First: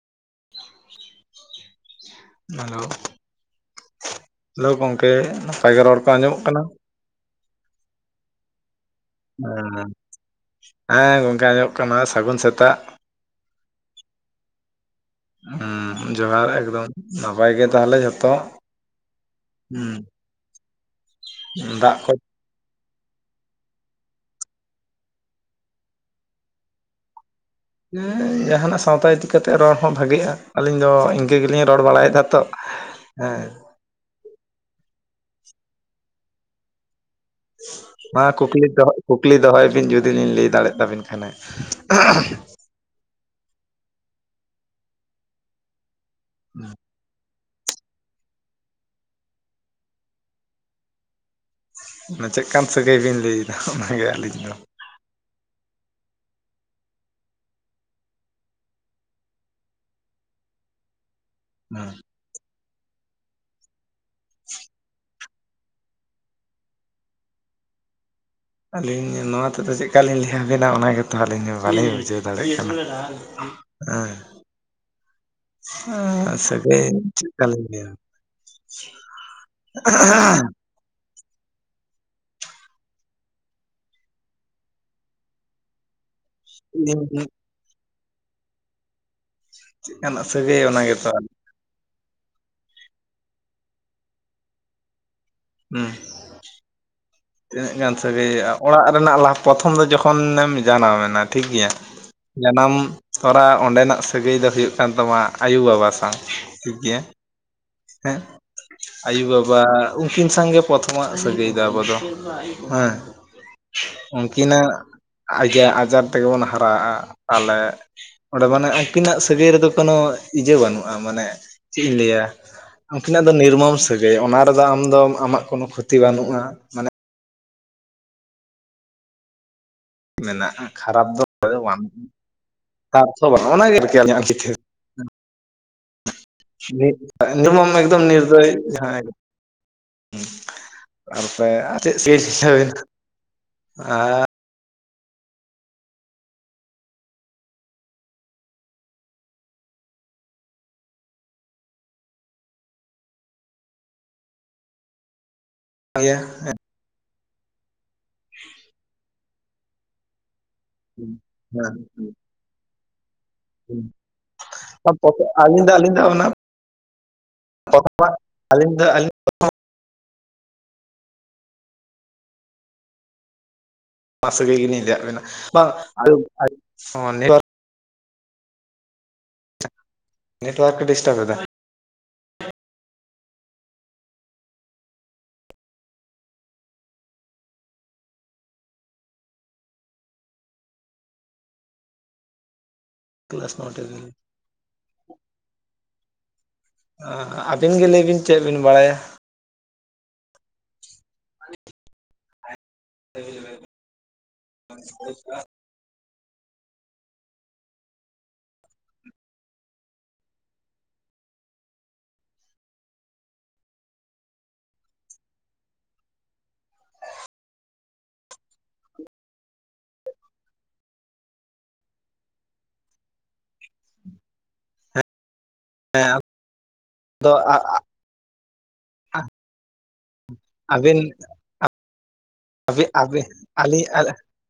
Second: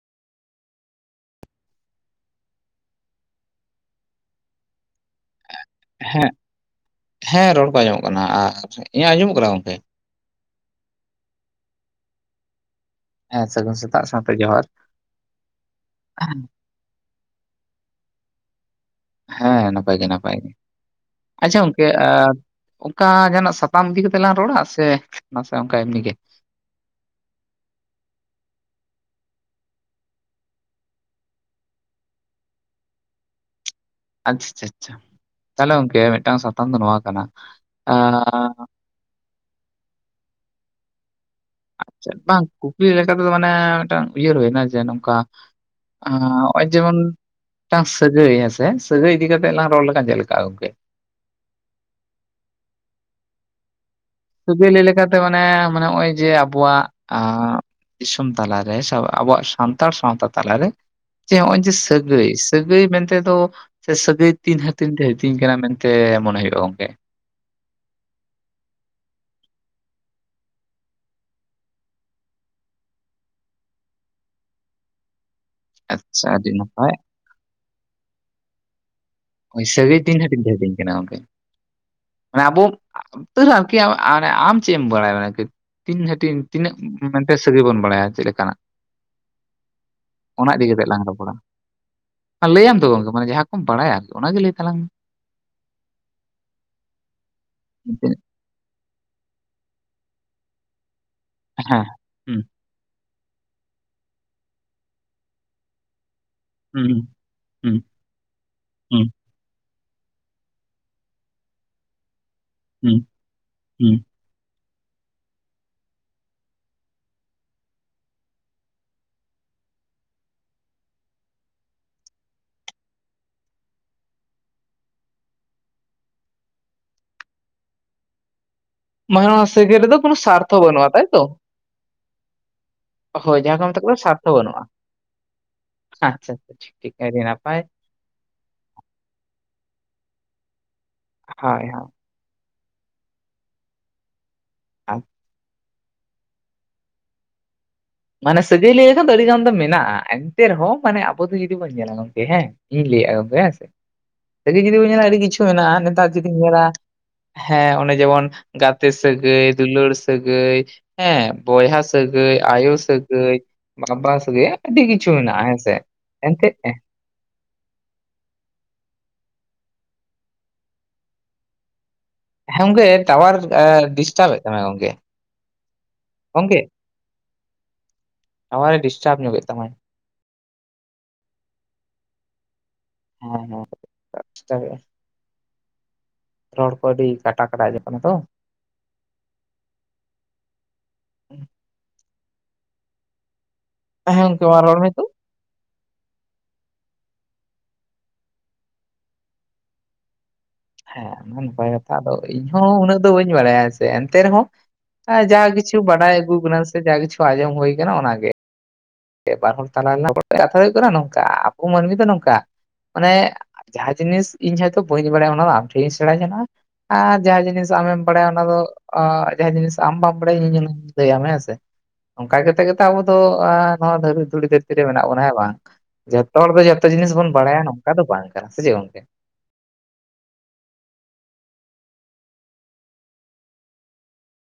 Hello hello ᱜᱚᱝᱠᱮ ᱵᱷᱟᱜᱮ ᱨᱚᱲ ᱠᱚ ᱦᱮᱸ, ᱟᱸᱡᱚᱢᱚᱜ ᱠᱟᱱᱟ? ᱦᱮᱸ ᱨᱚᱲ ᱠᱚ ᱟᱡᱚᱢᱚᱜ ᱠᱟᱱᱟ ᱟᱨ ᱤᱧᱟᱹᱜ ᱟᱸᱡᱚᱢᱚᱜ ᱠᱟᱱᱟ ᱜᱚᱝᱠᱮ? ᱦᱮᱸ ᱜᱚᱝᱠᱮ ᱟᱸᱡᱚᱢᱚᱜ ᱠᱟᱱᱟ ᱥᱟᱹᱜᱩᱱ ᱥᱮᱛᱟᱜ᱾ ᱦᱮᱸ ᱥᱟᱹᱜᱩᱱ ᱥᱮᱛᱟᱜ ᱥᱟᱶᱛᱮ ᱡᱚᱦᱟᱨ ᱡᱚᱦᱟᱨ [unintelligible] ᱮᱠᱫᱚᱢ ᱱᱟᱯᱟᱭ ᱜᱮ ᱛᱟᱦᱚᱞᱮ ᱡᱷᱚᱛᱚ? ᱦᱮᱸ ᱱᱟᱯᱟᱭ ᱦᱩᱸ ᱜᱮ ᱱᱟᱯᱟᱭ ᱜᱮ ᱟᱪᱪᱷᱟ ᱜᱚᱝᱠᱮ ᱫᱟᱜ ᱠᱚ ᱟᱯ ᱚᱠᱟ ᱡᱟᱦᱟᱱᱟᱜ ᱥᱟᱛᱟᱢ ᱤᱫᱤ ᱠᱟᱛᱮᱜ ᱞᱟᱝ ᱨᱚᱲᱟ ᱥᱮ ᱱᱟᱥᱮ ᱚᱱᱠᱟ ᱮᱢᱱᱤ ᱜᱮ? ᱡᱟᱦᱟᱱᱟᱜ ᱥᱟᱶᱛᱟ ᱤᱫᱤ ᱠᱟᱛᱮ ᱨᱚᱲ ᱦᱚᱸ ᱵᱷᱟᱜᱮᱜᱼᱟ ᱟᱹᱞᱤᱧ ᱫᱚ ᱤᱱᱠᱟᱹ ᱜᱮᱞᱤᱧ ᱨᱚᱲ ᱵᱟᱲᱟᱭᱮᱫᱟ ᱛᱚ᱾ ᱦᱮᱸ ᱟᱪᱷᱟ ᱪᱟᱪᱷᱟ ᱛᱟᱦᱚᱞᱮ ᱜᱚᱝᱠᱮ ᱢᱤᱫᱴᱟᱝ ᱥᱟᱛᱟᱢ ᱫᱚ ᱱᱚᱣᱟ ᱠᱟᱱᱟ ᱢᱟ ᱟᱸᱻ ᱠᱩᱠᱞᱤ ᱫᱚᱦᱚ ᱠᱩᱠᱞᱤ ᱫᱚᱦᱚᱭ ᱵᱤᱱ ᱡᱩᱫᱤ ᱞᱤᱧ ᱞᱟᱹᱭ ᱫᱟᱲᱮᱭᱟᱜ ᱛᱟᱵᱤᱱ ᱠᱷᱟᱱ ᱦᱟᱸᱜ ᱾ ᱟᱪᱪᱷᱟ ᱢᱤᱫᱴᱟᱝ ᱠᱩᱠᱞᱤ ᱞᱮᱠᱟ ᱛᱮᱫᱚ ᱢᱟᱱᱮ ᱢᱤᱫᱴᱟᱝ ᱩᱭᱦᱟᱹᱨ ᱵᱷᱟᱵᱱᱟ ᱡᱮ ᱱᱚᱝᱠᱟ ᱚᱸ ᱦᱚᱸᱜᱼᱚᱭ ᱡᱮᱢᱚᱱ ᱢᱤᱫᱴᱟᱝ ᱥᱟᱹᱜᱟᱹᱭ ᱦᱮᱸᱥᱮ ᱥᱟᱹᱜᱟᱹᱭ ᱤᱫᱤ ᱠᱟᱛᱮᱜ ᱞᱟᱝ ᱨᱚᱲ ᱞᱮᱠᱷᱟᱱ ᱪᱮᱫ ᱞᱮᱠᱟᱜᱼᱟ ᱜᱚᱝᱠᱮ? ᱪᱮᱫᱠᱟᱱ ᱥᱟᱹᱜᱟᱹᱭ ᱵᱤᱱ ᱞᱟᱹᱭᱫᱟ ᱚᱱᱟᱜᱮ ᱟᱹᱞᱤᱧ ᱥᱟ. ᱫᱚ ᱜᱟᱹᱭ ᱞᱟᱭ ᱞᱮᱠᱟᱛᱮ ᱢᱟᱱᱮ ᱱᱚᱜᱼᱚᱭ ᱡᱮ ᱟᱵᱚᱣᱟᱜ ᱟᱸ ᱫᱤᱥᱚᱢ ᱛᱟᱞᱟᱨᱮ ᱟᱵᱚᱣᱟᱜ ᱥᱟᱱᱛᱟᱲ ᱥᱟᱶᱛᱟ ᱛᱟᱞᱟᱨᱮ ᱡᱮ ᱱᱚᱜᱼᱚᱭ ᱡᱮ ᱦᱮᱸ ᱥᱟᱹᱜᱟᱹᱭ, ᱥᱟᱹᱜᱟᱹᱭ ᱢᱮᱱᱛᱮ ᱫᱚ ᱥᱮ ᱥᱟᱹᱜᱟᱹᱭ ᱛᱤᱱ ᱦᱟᱛᱤᱧ ᱛᱮ ᱦᱛᱤᱧ ᱠᱟᱱᱟ ᱢᱮᱱᱛᱮ ᱢᱚᱱᱮ ᱦᱩᱭᱩᱜᱼᱟ ᱜᱚᱝᱠᱮ᱾ ᱟᱹᱞᱤᱧ ᱱᱚᱣᱟ ᱛᱮᱫᱚ ᱪᱮᱫ ᱠᱟ ᱞᱤᱧ ᱞᱟᱹᱭᱟ ᱵᱤᱱᱟ ᱚᱱᱟ ᱜᱮᱛᱚ ᱟᱹᱞᱤᱧ ᱵᱟᱹᱞᱤᱧ ᱵᱩᱡᱷᱟᱹᱣ ᱫᱟᱲᱮᱭᱟᱜ ᱠᱟᱱᱟ᱾ ᱟᱪᱪᱷᱟ ᱮᱸ ᱟᱹᱰᱤ ᱥᱟᱹᱜᱟᱹᱭ ᱱᱟᱯᱟᱭ ᱪᱮ ᱪᱮᱫ ᱠᱟ ᱞᱤᱧ ᱞᱮᱭᱟ [inaudible] ᱥᱟᱹᱜᱟᱹᱭ ᱛᱤᱱ ᱦᱟᱴᱤᱧ ᱛᱮ ᱦᱟᱴᱤᱧ ᱾ ᱜᱚᱝᱠᱮ ᱢᱟᱱᱮ ᱟᱵᱚ ᱛᱟᱨᱮᱦᱚ ᱟᱨᱠᱤ ᱟᱢ ᱪᱮᱫ ᱮᱢ ᱵᱟᱲᱟᱭᱟ ᱢᱟᱱᱮ ᱠᱟᱹᱡ᱾ ᱛᱤᱱ ᱦᱟᱹᱴᱤᱧ ᱛᱤᱱᱟᱹᱜ ᱢᱮᱱᱛᱮ ᱞᱮᱠᱟᱱᱟᱜ ᱥᱟᱹᱜᱤ ᱵᱚᱱ ᱵᱟᱲᱟᱭᱟ ᱪᱮᱫ ᱞᱮᱠᱟᱱᱟᱜ᱾ ᱚᱱᱟ ᱤᱫᱤ ᱥᱟᱹᱜᱟᱹᱭ ᱠᱟᱛᱮᱜ ᱞᱟᱝ ᱜᱮᱛᱚ ᱟᱨ ᱨᱚᱯᱚᱲᱟ᱾ ᱞᱟᱹᱭᱟᱢ ᱛᱚ ᱜᱚᱢᱠᱮ ᱢᱟᱱᱮ ᱡᱟᱦᱟᱸ ᱠᱚᱢ ᱵᱟᱲᱟᱭᱟ ᱚᱱᱟᱜᱮ ᱞᱟᱹᱭ ᱛᱟᱞᱟᱝ ᱢᱮ᱾ ᱦᱩᱸ᱾ ᱛᱤᱱᱟᱹᱜ ᱜᱟᱱ ᱥᱟᱹᱜᱟᱹᱭᱼᱟ ᱚᱲᱟᱜ ᱞᱟᱝ ᱯᱨᱚᱛᱷᱚᱢ ᱫᱚ ᱡᱚᱠᱷᱚᱱᱮᱢ ᱡᱟᱱᱟᱢ ᱮᱱᱟ ᱴᱷᱤᱠ ᱜᱮᱭᱟ᱾ ᱦᱮᱸ ᱦᱩᱸ ᱡᱟᱱᱟᱢ ᱛᱚᱨᱟ ᱚᱸᱰᱮᱱᱟᱜ ᱥᱟᱹᱜᱟᱹᱭ ᱫᱚ ᱦᱩᱭᱩᱜ ᱠᱟᱱ ᱛᱟᱢᱟ ᱟᱭᱳ ᱵᱟᱵᱟ ᱥᱟᱶ᱾ ᱴᱷᱤᱠ ᱜᱮᱭᱟ ᱦᱩᱸ ᱦᱩᱸ᱾ ᱦᱮᱸ ᱦᱩᱸ ᱟᱭᱳ ᱵᱟᱵᱟ ᱩᱱᱠᱤᱱ ᱥᱟᱝ ᱜᱮ ᱯᱨᱚᱛᱷᱚᱢᱟᱜ ᱥᱟᱹᱜᱟᱹᱭ ᱫᱚ ᱟᱵᱚ ᱫᱚ ᱾ ᱦᱮᱸ᱾ ᱦᱩᱸ ᱦᱩᱸ ᱩᱱᱠᱤᱱᱟᱜ ᱟᱡ ᱟᱡᱟᱨ ᱛᱮᱜᱮ ᱵᱚᱱ ᱦᱟᱨᱟᱜᱼᱟ ᱛᱟᱦᱚᱞᱮ᱾ ᱚᱸᱰᱮ ᱢᱟᱱᱮ ᱩᱱᱠᱤᱱᱟᱜ ᱥᱟᱹᱜᱟᱹᱭ ᱨᱮᱫᱚ ᱠᱳᱱᱳ ᱤᱭᱟᱹ ᱵᱟᱹᱱᱩᱜᱼᱟ ᱢᱟᱱᱮ ᱪᱮᱫ ᱤᱧ ᱞᱟᱹᱭᱟ᱾ ᱩᱱᱠᱤᱱᱟᱜ ᱫᱚ ᱱᱤᱨᱢᱚᱢ ᱥᱟᱹᱜᱟᱹᱭ ᱚᱱᱟ ᱨᱮᱫᱚ ᱟᱢ ᱟᱢᱟᱜ ᱠᱳᱱᱳ ᱠᱷᱚᱛᱤ ᱵᱟᱹᱱᱩᱜᱼᱟ, ᱢᱟᱱᱮ, ᱢᱟᱱᱣᱟ ᱥᱟᱹᱜᱟᱹᱭ ᱨᱮᱫᱚ ᱠᱚᱱᱚ ᱥᱟᱨᱛᱚ ᱢᱮᱱᱟᱜᱼᱟ ᱵᱟᱹᱱᱩᱜᱼᱟ ᱠᱷᱟᱨᱟᱯ ᱛᱟᱭᱛᱚ ᱫᱚ ᱵᱟᱝ ᱾ ᱥᱟᱨᱛᱷ ᱦᱳᱭ ᱵᱟᱝ ᱡᱟᱦᱟᱸ ᱠᱚ ᱚᱱᱟᱜᱮ ᱢᱮᱛᱟ ᱟᱨᱠᱤ ᱠᱚᱣᱟ ᱟᱹᱞᱤᱧᱟᱜ ᱥᱣᱟᱥᱨᱛᱷᱚ ᱪᱤᱛᱟᱹᱨ ᱵᱟᱹᱱᱩᱜᱼᱟ ᱾ ᱟᱪᱪᱷᱟ ᱟᱪᱪᱷᱟ ᱴᱷᱤᱠ ᱴᱷᱤᱠ ᱟᱹᱰᱤ ᱱᱟᱯᱟᱭ ᱱᱤᱨᱢᱚᱢ ᱾ ᱮᱠᱫᱚᱢ ᱱᱤᱨᱫᱚᱭ ᱾ ᱡᱟᱦᱟᱸ ᱛᱟᱨᱯᱚ ᱦᱳᱭ ᱦᱳᱭ ᱨᱮ ᱪᱮᱫ᱾ [unintelligible] [inaudible] ᱢᱟᱱᱮ ᱥᱟᱹᱜᱟᱹᱭ ᱞᱟᱹᱭ ᱞᱮᱠᱷᱟᱱ ᱫᱚ ᱟᱹᱰᱤ ᱜᱟᱱ ᱫᱚ ᱢᱮᱱᱟᱜᱼᱟ, ᱮᱱᱛᱮ ᱨᱮᱦᱚᱸ ᱢᱟᱱᱮ ᱟᱵᱚ ᱫᱚ ᱡᱩᱫᱤ ᱵᱚᱱ ᱧᱮᱞᱟ ᱜᱚᱝᱠᱮ ᱦᱮᱸ, ᱤᱧ ᱞᱟᱹᱭᱮᱫᱼᱟ ᱜᱚᱝᱠᱮ ᱦᱮᱸ ᱥᱮ ᱾ᱥᱟᱹᱜᱟᱹᱭ ᱡᱩᱫᱤ ᱵᱚᱱ ᱞᱟᱹᱭᱟ ᱡᱩᱫᱤ ᱟᱹᱰᱤ ᱠᱤᱪᱷᱩ ᱢᱮᱱᱟᱜᱼᱟ ᱾ ᱱᱮᱛᱟᱨ ᱤᱭᱟᱹ ᱡᱩᱫᱤᱧ ᱧᱮᱞᱟ, ᱦᱮᱸ ᱚᱱᱮ ᱡᱮᱢᱚᱱ ᱜᱟᱛᱮ ᱥᱟᱹᱜᱟᱹᱭ, ᱫᱩᱞᱟᱹᱲ ᱥᱟᱹᱜᱟᱹᱭ, ᱦᱮᱸ ᱵᱚᱭᱦᱟ ᱥᱟᱹᱜᱟᱹᱭ, ᱟᱭᱳ᱾ ᱥᱟᱹᱜᱟᱹᱭ, ᱦᱮᱸ ᱵᱟᱵᱟ ᱥᱟᱹᱜᱟᱹᱭ, ᱟᱹᱰᱤ ᱠᱤᱪᱷᱩ ᱢᱮᱱᱟᱜᱼᱟ ᱟᱹᱞᱤᱧ ᱫᱚ ᱦᱮᱸᱥᱮ ᱟᱹᱞᱤᱧ ᱫᱚ ᱚᱱᱟ ᱮᱱᱛᱮᱫ, [inaudible] ᱟᱹᱞᱤᱧ ᱫᱚ ᱟᱹᱞᱤᱧ, ᱦᱮᱸ ᱜᱚᱝᱠᱮ ᱛᱟᱣᱟᱨ ᱮ ᱰᱤᱥᱼᱼ ᱱᱚᱣᱟ ᱥᱟᱹᱜᱟᱹᱭ ᱜᱮᱞᱤᱧ ᱞᱟᱹᱭᱟᱜ ᱵᱮᱱᱟ [unintelligible] ᱴᱟᱣᱟᱨ ᱮ ᱰᱤᱥᱴᱟᱨᱵᱽ ᱧᱚᱜ ᱮᱫ᱾ ᱱᱮᱴᱣᱟᱨᱠ ᱮ ᱰᱤᱥᱴᱟᱵᱽ ᱮᱫᱟ ᱾ ᱦᱮᱸ ᱦᱮᱸ ᱪᱮᱠᱟᱭ ᱦᱩᱭᱩᱜᱼᱟ ᱾ ᱨᱚᱲ ᱠᱚ ᱟᱹᱰᱤ ᱠᱟᱴᱟ ᱠᱟᱴᱟ ᱟᱸᱡᱚᱢᱚᱜ ᱠᱟᱱᱟ ᱛᱚ ᱾ [unintelligible] ᱦᱮᱸ ᱜᱚᱝᱠᱮ ᱢᱟ ᱨᱚᱲ ᱱᱮᱛᱚᱜ᱾ ᱟᱹᱵᱤᱱ ᱜᱮ ᱞᱟᱹᱭ ᱵᱤᱱ ᱪᱮᱫ ᱵᱤᱱ ᱵᱟᱲᱟᱭᱟ᱾ ᱦᱮᱸ ᱱᱟᱯᱟᱭ ᱠᱟᱛᱷᱟ ᱾ ᱟᱫᱚ ᱤᱧᱦᱚᱸ ᱩᱱᱟᱹᱜ ᱫᱚ ᱵᱟᱹᱧ ᱵᱟᱲᱟᱭᱟ, ᱥᱮ ᱮᱱᱛᱮ ᱨᱮᱦᱚᱸ ᱡᱟᱦᱟᱸ ᱠᱤᱪᱷᱩ᱾ ᱠᱤᱪᱷᱩ ᱵᱟᱰᱟᱭ ᱟᱹᱜᱩ ᱟᱠᱟᱱᱟ ᱥᱮ ᱡᱟ ᱠᱤᱪᱷᱩ ᱟᱸᱡᱚᱢ ᱦᱩᱭ ᱟᱠᱟᱱᱟ, ᱚᱱᱟ ᱜᱮ᱾ ᱵᱟᱨ ᱦᱚᱲ ᱛᱟᱞᱟ ᱨᱮᱞᱟᱜ ᱜᱚᱴᱟᱭᱟ ᱾ ᱠᱟᱛᱷᱟ ᱦᱩᱭᱩᱜ ᱠᱟᱱᱟ ᱱᱚᱝᱠᱟ, ᱟᱵᱚ ᱢᱟᱹᱱᱢᱤ ᱫᱚ ᱱᱚᱝᱠᱟ, ᱢᱟᱱᱮ, ᱡᱟᱦᱟᱸ ᱡᱤᱱᱤᱥ ᱤᱧ ᱦᱚᱭᱛᱳ ᱵᱟᱹᱧ ᱵᱟᱲᱟᱭᱟ, ᱚᱱᱟᱫᱚ ᱟᱢ ᱴᱷᱮᱱᱤᱧ ᱥᱮᱬᱟ ᱡᱚᱱᱟᱜᱼᱟ ᱾ ᱟᱨ ᱡᱟᱦᱟᱸ ᱡᱤᱱᱤᱥ ᱟᱢᱮᱢ ᱵᱟᱲᱟᱭᱟ ᱚᱱᱟ ᱫᱚ ᱟᱹ ᱡᱟᱦᱟᱸ ᱡᱤᱱᱤᱥ ᱟᱢ ᱵᱟᱢ ᱵᱟᱲᱟᱭᱟ, ᱤᱧ ᱞᱟᱹᱭᱟᱢ ᱦᱮᱸ ᱥᱮ? ᱚᱱᱠᱟ ᱠᱟᱛᱮᱜ ᱜᱮᱛᱚ ᱟᱵᱚ ᱫᱚ ᱚᱱᱟ ᱛᱚ ᱫᱷᱩᱲᱤ ᱫᱷᱟᱹᱨᱛᱤ ᱨᱮ ᱢᱮᱱᱟᱜ ᱵᱚᱱᱟ ᱦᱮᱸ ᱵᱟᱝ? ᱡᱚᱛᱚ ᱦᱚᱲ ᱫᱚ ᱡᱚᱛᱚ ᱡᱤᱱᱤᱥ ᱵᱚᱱ ᱟᱫᱚ ᱵᱟᱲᱟᱭᱟ ᱱᱚᱝᱠᱟ ᱫᱚ ᱵᱟᱝ ᱾ ᱥᱮ ᱪᱮᱫ ᱜᱚᱝᱠᱮ? ᱟᱹᱵᱤᱱ ᱟᱹᱵᱤᱱ ᱟᱹᱞᱤᱧ [unintelligible]